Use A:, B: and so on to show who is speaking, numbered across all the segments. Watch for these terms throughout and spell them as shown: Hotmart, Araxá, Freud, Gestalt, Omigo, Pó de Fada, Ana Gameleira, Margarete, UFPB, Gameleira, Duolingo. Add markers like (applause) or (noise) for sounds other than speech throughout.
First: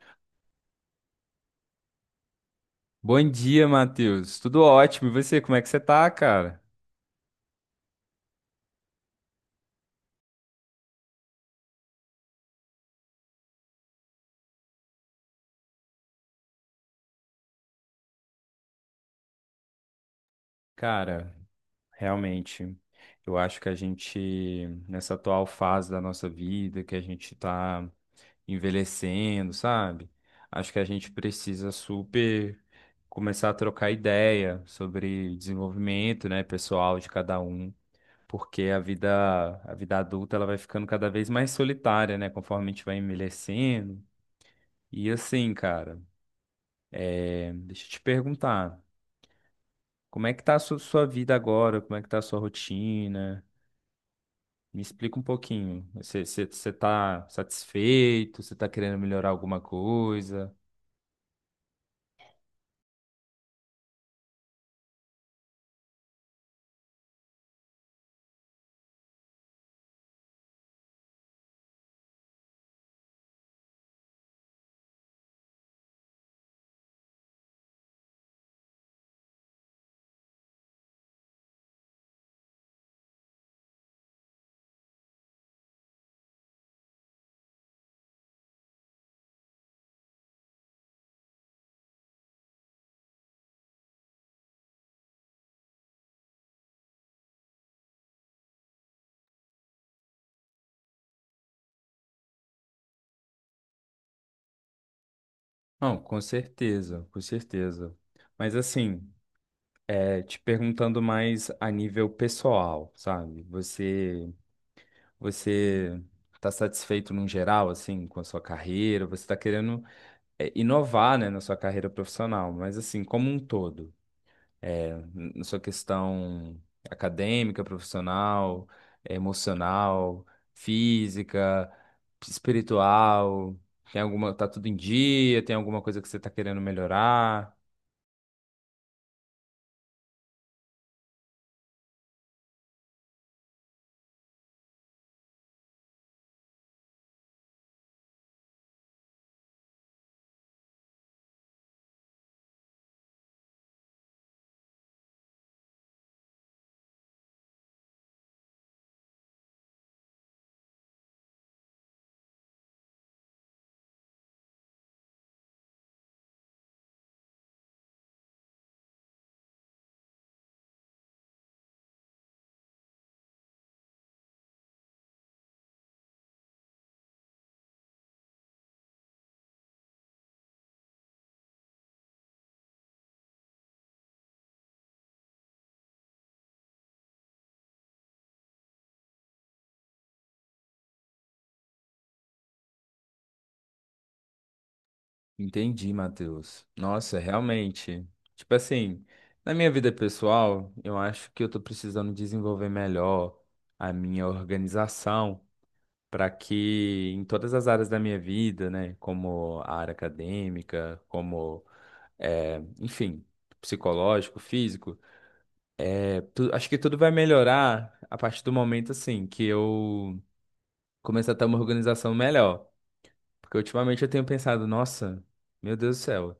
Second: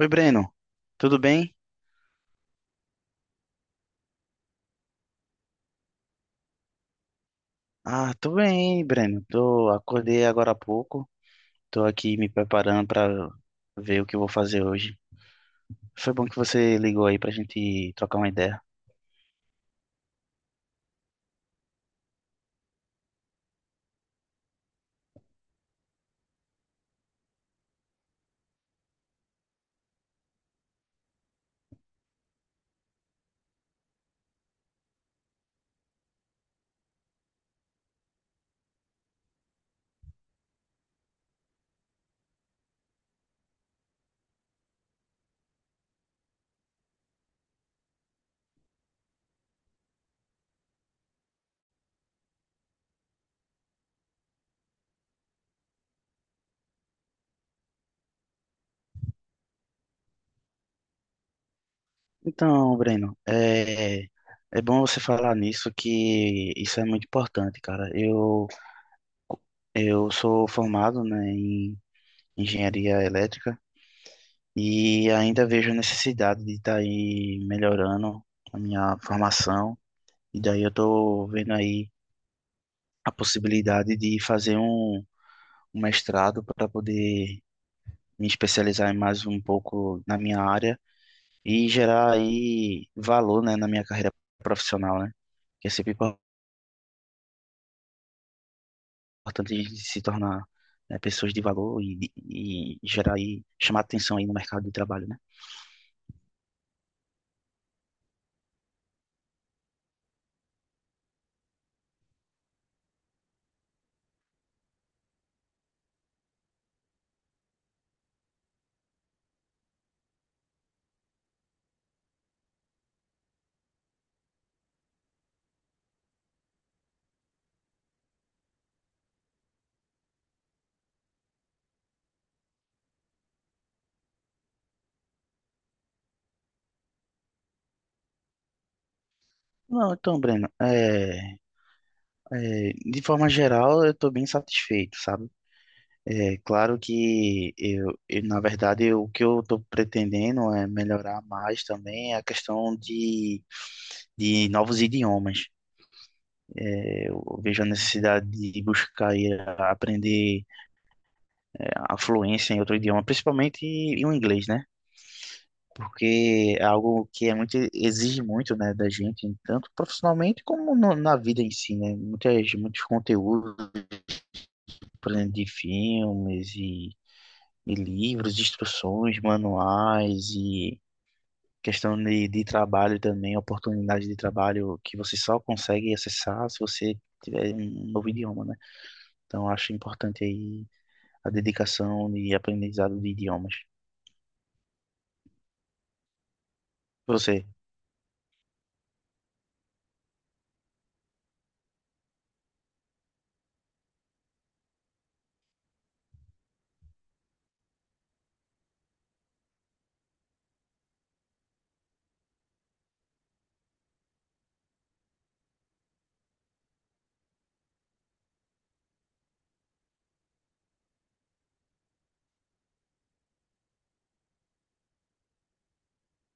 A: Oi, Breno. Tudo bem?
B: Bom dia, Matheus. Tudo ótimo. E você, como é que você tá, cara?
A: Ah, tô bem, Breno. Tô, acordei agora há pouco. Tô aqui me preparando pra ver o que eu vou fazer hoje. Foi bom que você ligou aí pra gente trocar uma ideia.
B: Cara, realmente, eu acho que a gente, nessa atual fase da nossa vida, que a gente tá envelhecendo, sabe? Acho que a gente precisa super começar a trocar ideia sobre desenvolvimento, né, pessoal de cada um, porque a vida adulta, ela vai ficando cada vez mais solitária, né, conforme a gente vai envelhecendo. E assim, cara, deixa eu te perguntar. Como é que tá sua vida agora? Como é que tá a sua rotina? Me explica um pouquinho. Você tá satisfeito? Você tá querendo melhorar alguma coisa?
A: Então, Breno, é bom você falar nisso que isso é muito importante, cara. Eu sou formado, né, em engenharia elétrica e ainda vejo a necessidade de estar aí melhorando a minha formação. E daí eu tô vendo aí a possibilidade de fazer um mestrado para poder me especializar mais um pouco na minha área e gerar aí valor, né, na minha carreira profissional, né? Que é sempre importante a gente se tornar, né, pessoas de valor e gerar aí, chamar atenção aí no mercado de trabalho, né?
B: Não, com certeza, com certeza. Mas assim, te perguntando mais a nível pessoal, sabe? Você tá satisfeito num geral assim com a sua carreira? Você tá querendo inovar, né, na sua carreira profissional, mas assim, como um todo. Na sua questão acadêmica, profissional, emocional, física, espiritual? Tem alguma, tá tudo em dia? Tem alguma coisa que você tá querendo melhorar?
A: Não, então, Breno, de forma geral eu tô bem satisfeito, sabe? É claro que na verdade, o que eu estou pretendendo é melhorar mais também é a questão de novos idiomas. É, eu vejo a necessidade de buscar e aprender a fluência em outro idioma, principalmente em o inglês, né? Porque é algo que é muito, exige muito, né, da gente, tanto profissionalmente como na vida em si, né? Muitos conteúdos, por exemplo, de filmes e de livros, instruções, manuais e questão de trabalho também, oportunidade de trabalho que você só consegue acessar se você tiver um novo idioma, né? Então, eu acho importante aí a dedicação e aprendizado de idiomas.
B: Entendi, Matheus. Nossa,
A: Você.
B: realmente. Tipo assim, na minha vida pessoal, eu acho que eu tô precisando desenvolver melhor a minha organização para que em todas as áreas da minha vida, né, como a área acadêmica, como é, enfim, psicológico, físico. Acho que tudo vai melhorar a partir do momento, assim, que eu começar a ter uma organização melhor. Porque ultimamente eu tenho pensado, nossa, meu Deus do céu,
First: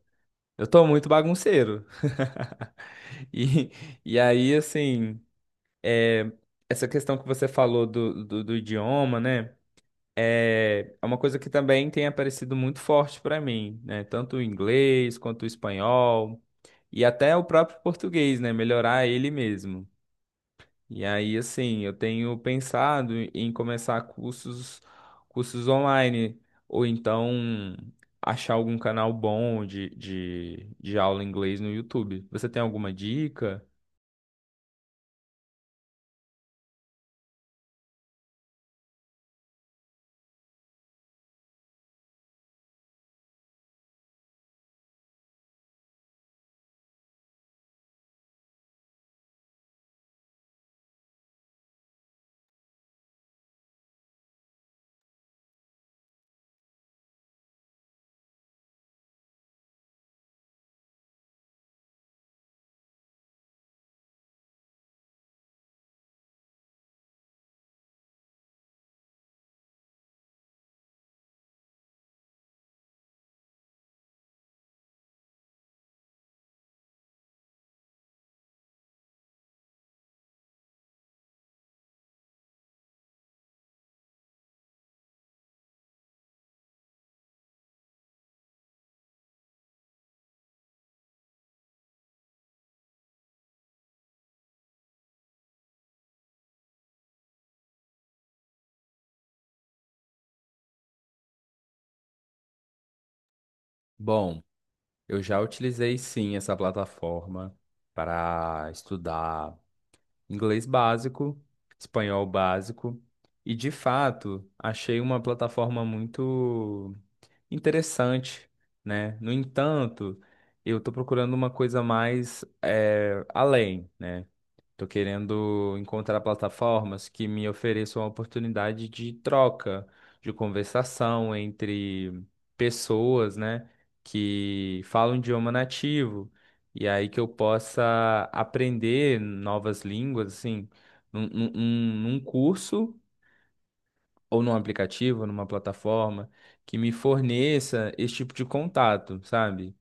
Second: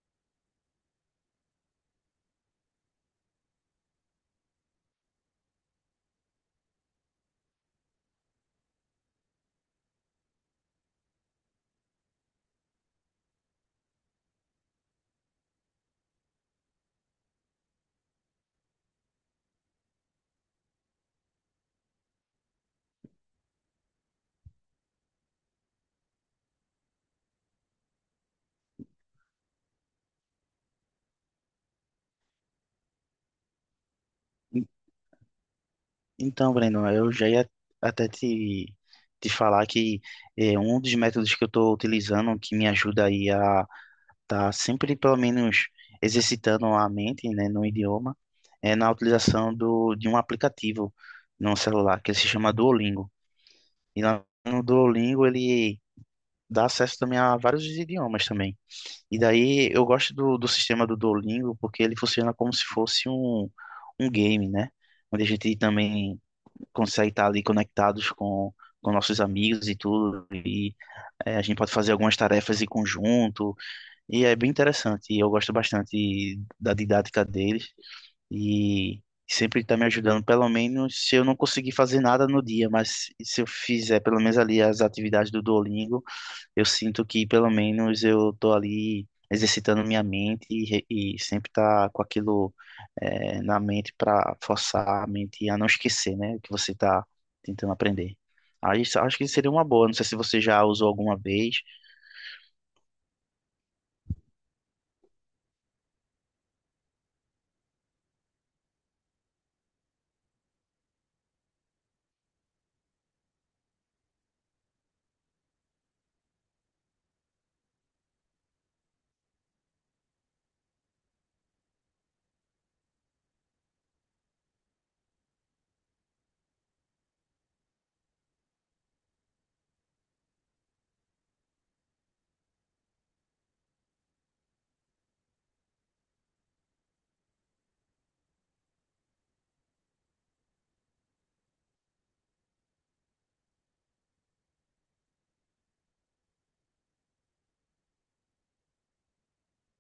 B: eu tô muito bagunceiro. (laughs) E, e aí, assim, é, essa questão que você falou do idioma, né? É uma coisa que também tem aparecido muito forte para mim, né? Tanto o inglês quanto o espanhol e até o próprio português, né? Melhorar ele mesmo. E aí, assim, eu tenho pensado em começar cursos, cursos online ou então achar algum canal bom de aula em inglês no YouTube. Você tem alguma dica?
A: En- Então, Breno, eu já ia até te falar que um dos métodos que eu estou utilizando que me ajuda aí a tá sempre pelo menos exercitando a mente, né, no idioma, é na utilização de um aplicativo no celular que ele se chama Duolingo. E lá no Duolingo ele dá acesso também a vários idiomas também. E daí eu gosto do sistema do Duolingo porque ele funciona como se fosse um game, né? Onde a gente também consegue estar ali conectados com nossos amigos e tudo. E a gente pode fazer algumas tarefas em conjunto e é bem interessante, e eu gosto bastante da didática deles, e sempre está me ajudando, pelo menos se eu não conseguir fazer nada no dia, mas se eu fizer pelo menos ali as atividades do Duolingo, eu sinto que pelo menos eu estou ali exercitando minha mente e sempre tá com aquilo na mente para forçar a mente a não esquecer, né, o que você está tentando aprender. Acho que seria uma boa, não sei se você já usou alguma vez.
B: Bom, eu já utilizei sim essa plataforma para estudar inglês básico, espanhol básico, e de fato achei uma plataforma muito interessante, né? No entanto, eu estou procurando uma coisa mais além, né? Tô querendo encontrar plataformas que me ofereçam a oportunidade de troca, de conversação entre pessoas, né, que falam idioma nativo, e aí que eu possa aprender novas línguas, assim, num curso ou num aplicativo, numa plataforma que me forneça esse tipo de contato, sabe?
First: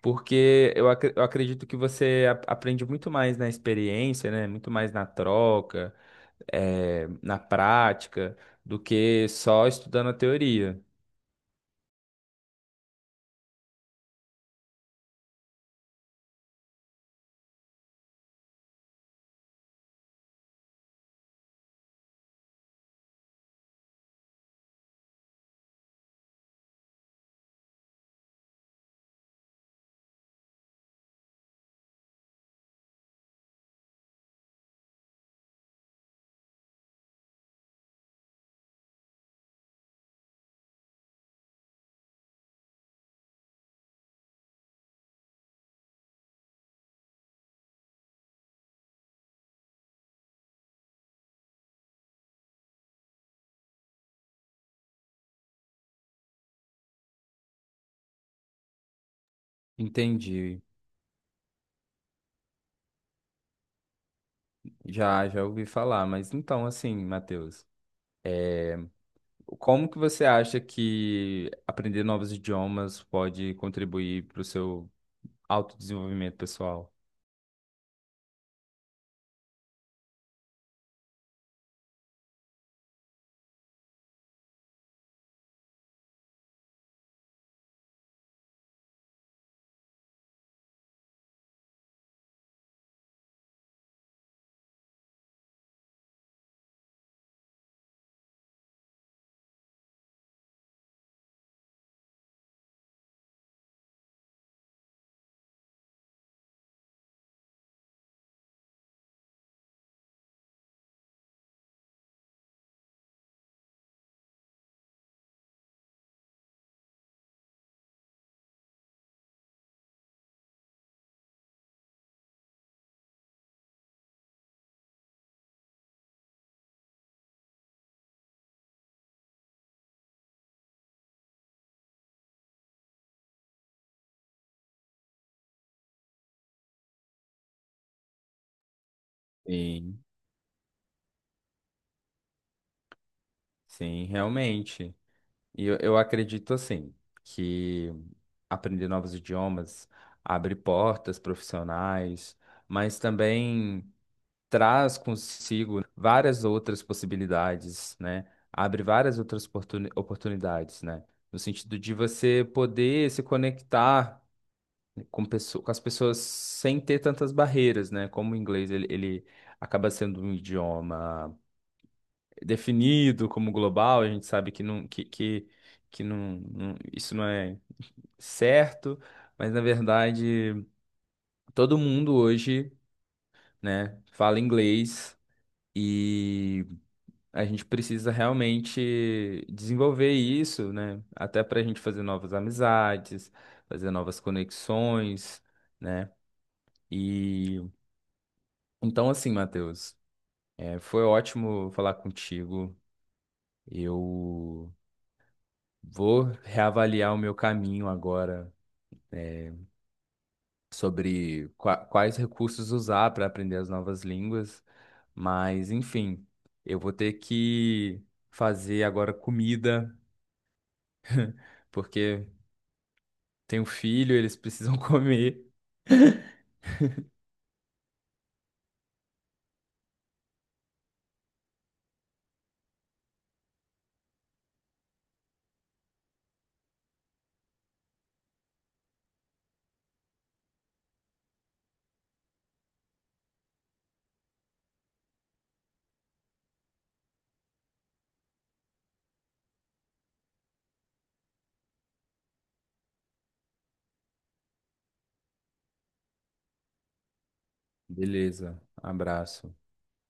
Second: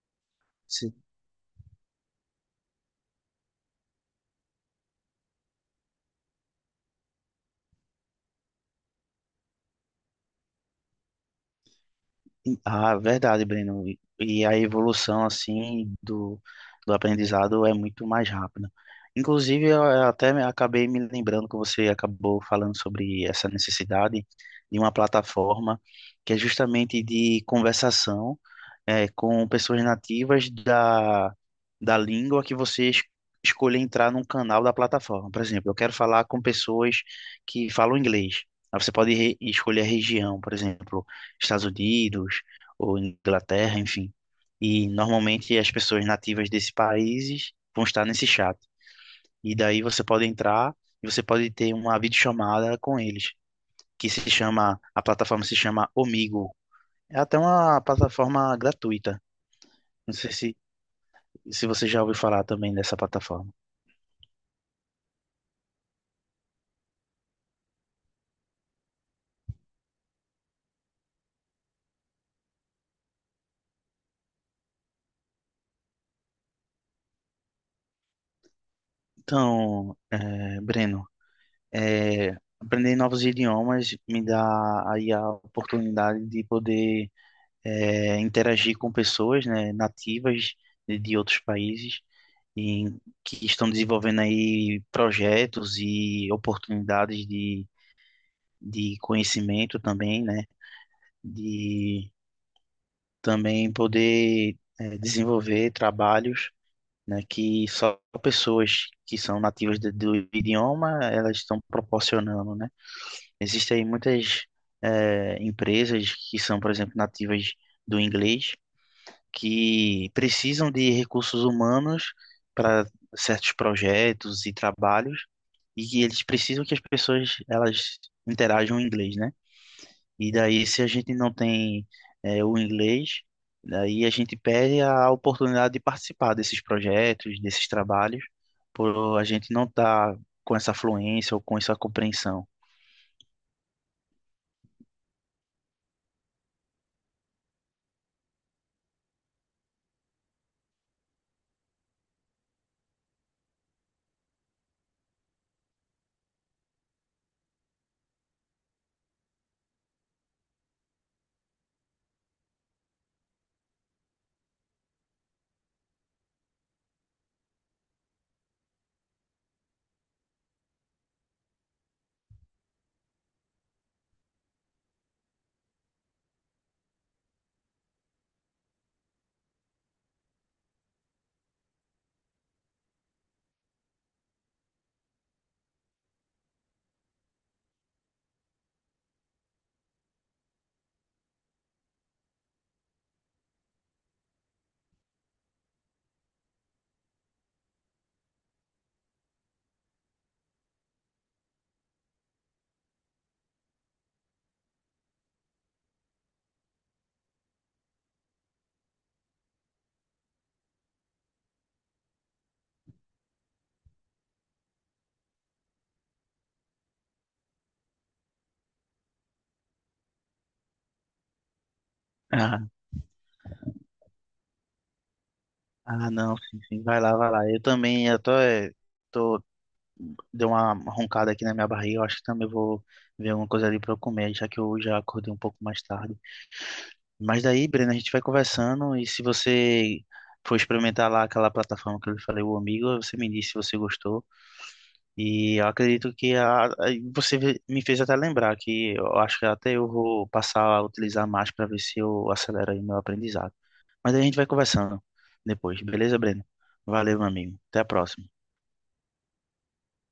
B: Porque eu acredito que aprende muito mais na experiência, né? Muito mais na troca, na prática, do que só estudando a teoria.
A: Ah, verdade, Breno. E a evolução, assim, do aprendizado é muito mais rápida. Inclusive, acabei me lembrando que você acabou falando sobre essa necessidade de uma plataforma que é justamente de conversação com pessoas nativas da língua que você escolher entrar num canal da plataforma. Por exemplo, eu quero falar com pessoas que falam inglês. Aí você pode escolher a região, por exemplo, Estados Unidos ou Inglaterra, enfim. E normalmente as pessoas nativas desses países vão estar nesse chat. E daí você pode entrar e você pode ter uma videochamada com eles, que se chama, a plataforma se chama Omigo. É até uma plataforma gratuita. Não sei
B: Entendi.
A: se você já ouviu falar também dessa plataforma.
B: Já, já ouvi falar, mas então, assim, Matheus, como que você acha que aprender novos idiomas pode contribuir para o seu autodesenvolvimento pessoal?
A: Então, Breno, é, aprender novos idiomas me dá aí a oportunidade de poder interagir com pessoas, né, nativas de outros países e que estão desenvolvendo aí projetos e oportunidades de conhecimento também, né, de também poder desenvolver trabalhos né, que só pessoas que são nativas do idioma elas estão proporcionando, né? Existem aí muitas empresas que são, por exemplo, nativas do inglês que precisam de recursos humanos para certos projetos e trabalhos e que eles precisam que as pessoas elas interajam em inglês, né? E daí, se a gente não tem o inglês, daí a gente perde a oportunidade de participar desses projetos, desses trabalhos, por a gente não
B: Sim.
A: estar com essa fluência ou com essa compreensão.
B: Sim, realmente. E eu acredito assim que aprender novos idiomas abre portas profissionais, mas também traz consigo várias outras possibilidades, né? Abre várias oportunidades, né? No sentido de você poder se conectar com, com as pessoas sem ter tantas barreiras, né? Como o inglês, ele acaba sendo um idioma definido como global, a gente sabe que isso não é certo, mas na verdade todo mundo hoje, né, fala inglês e a gente precisa realmente desenvolver isso, né, até para a gente fazer novas amizades, fazer novas conexões, né? E então assim, Matheus, foi ótimo falar contigo. Eu vou reavaliar o meu caminho agora né, sobre quais recursos usar para aprender as novas línguas, mas enfim, eu vou ter que fazer agora comida, porque
A: (laughs)
B: tenho filho, eles precisam (laughs) comer.
A: Ah, ah, não, sim, sim, vai lá, vai lá. Eu também, eu tô, eh, tô, deu uma roncada aqui na minha barriga, eu acho que também vou ver alguma coisa ali para eu comer, já que eu já acordei um pouco mais tarde. Mas daí, Breno, a gente vai conversando e se você for experimentar lá aquela plataforma que eu lhe falei, o Amigo, você me disse se você gostou. E eu acredito que você me fez até lembrar que eu acho que até eu vou passar a utilizar mais para ver se eu acelero aí meu aprendizado. Mas daí a gente vai conversando depois, beleza, Breno? Valeu, meu amigo. Até a próxima.
B: Beleza, abraço.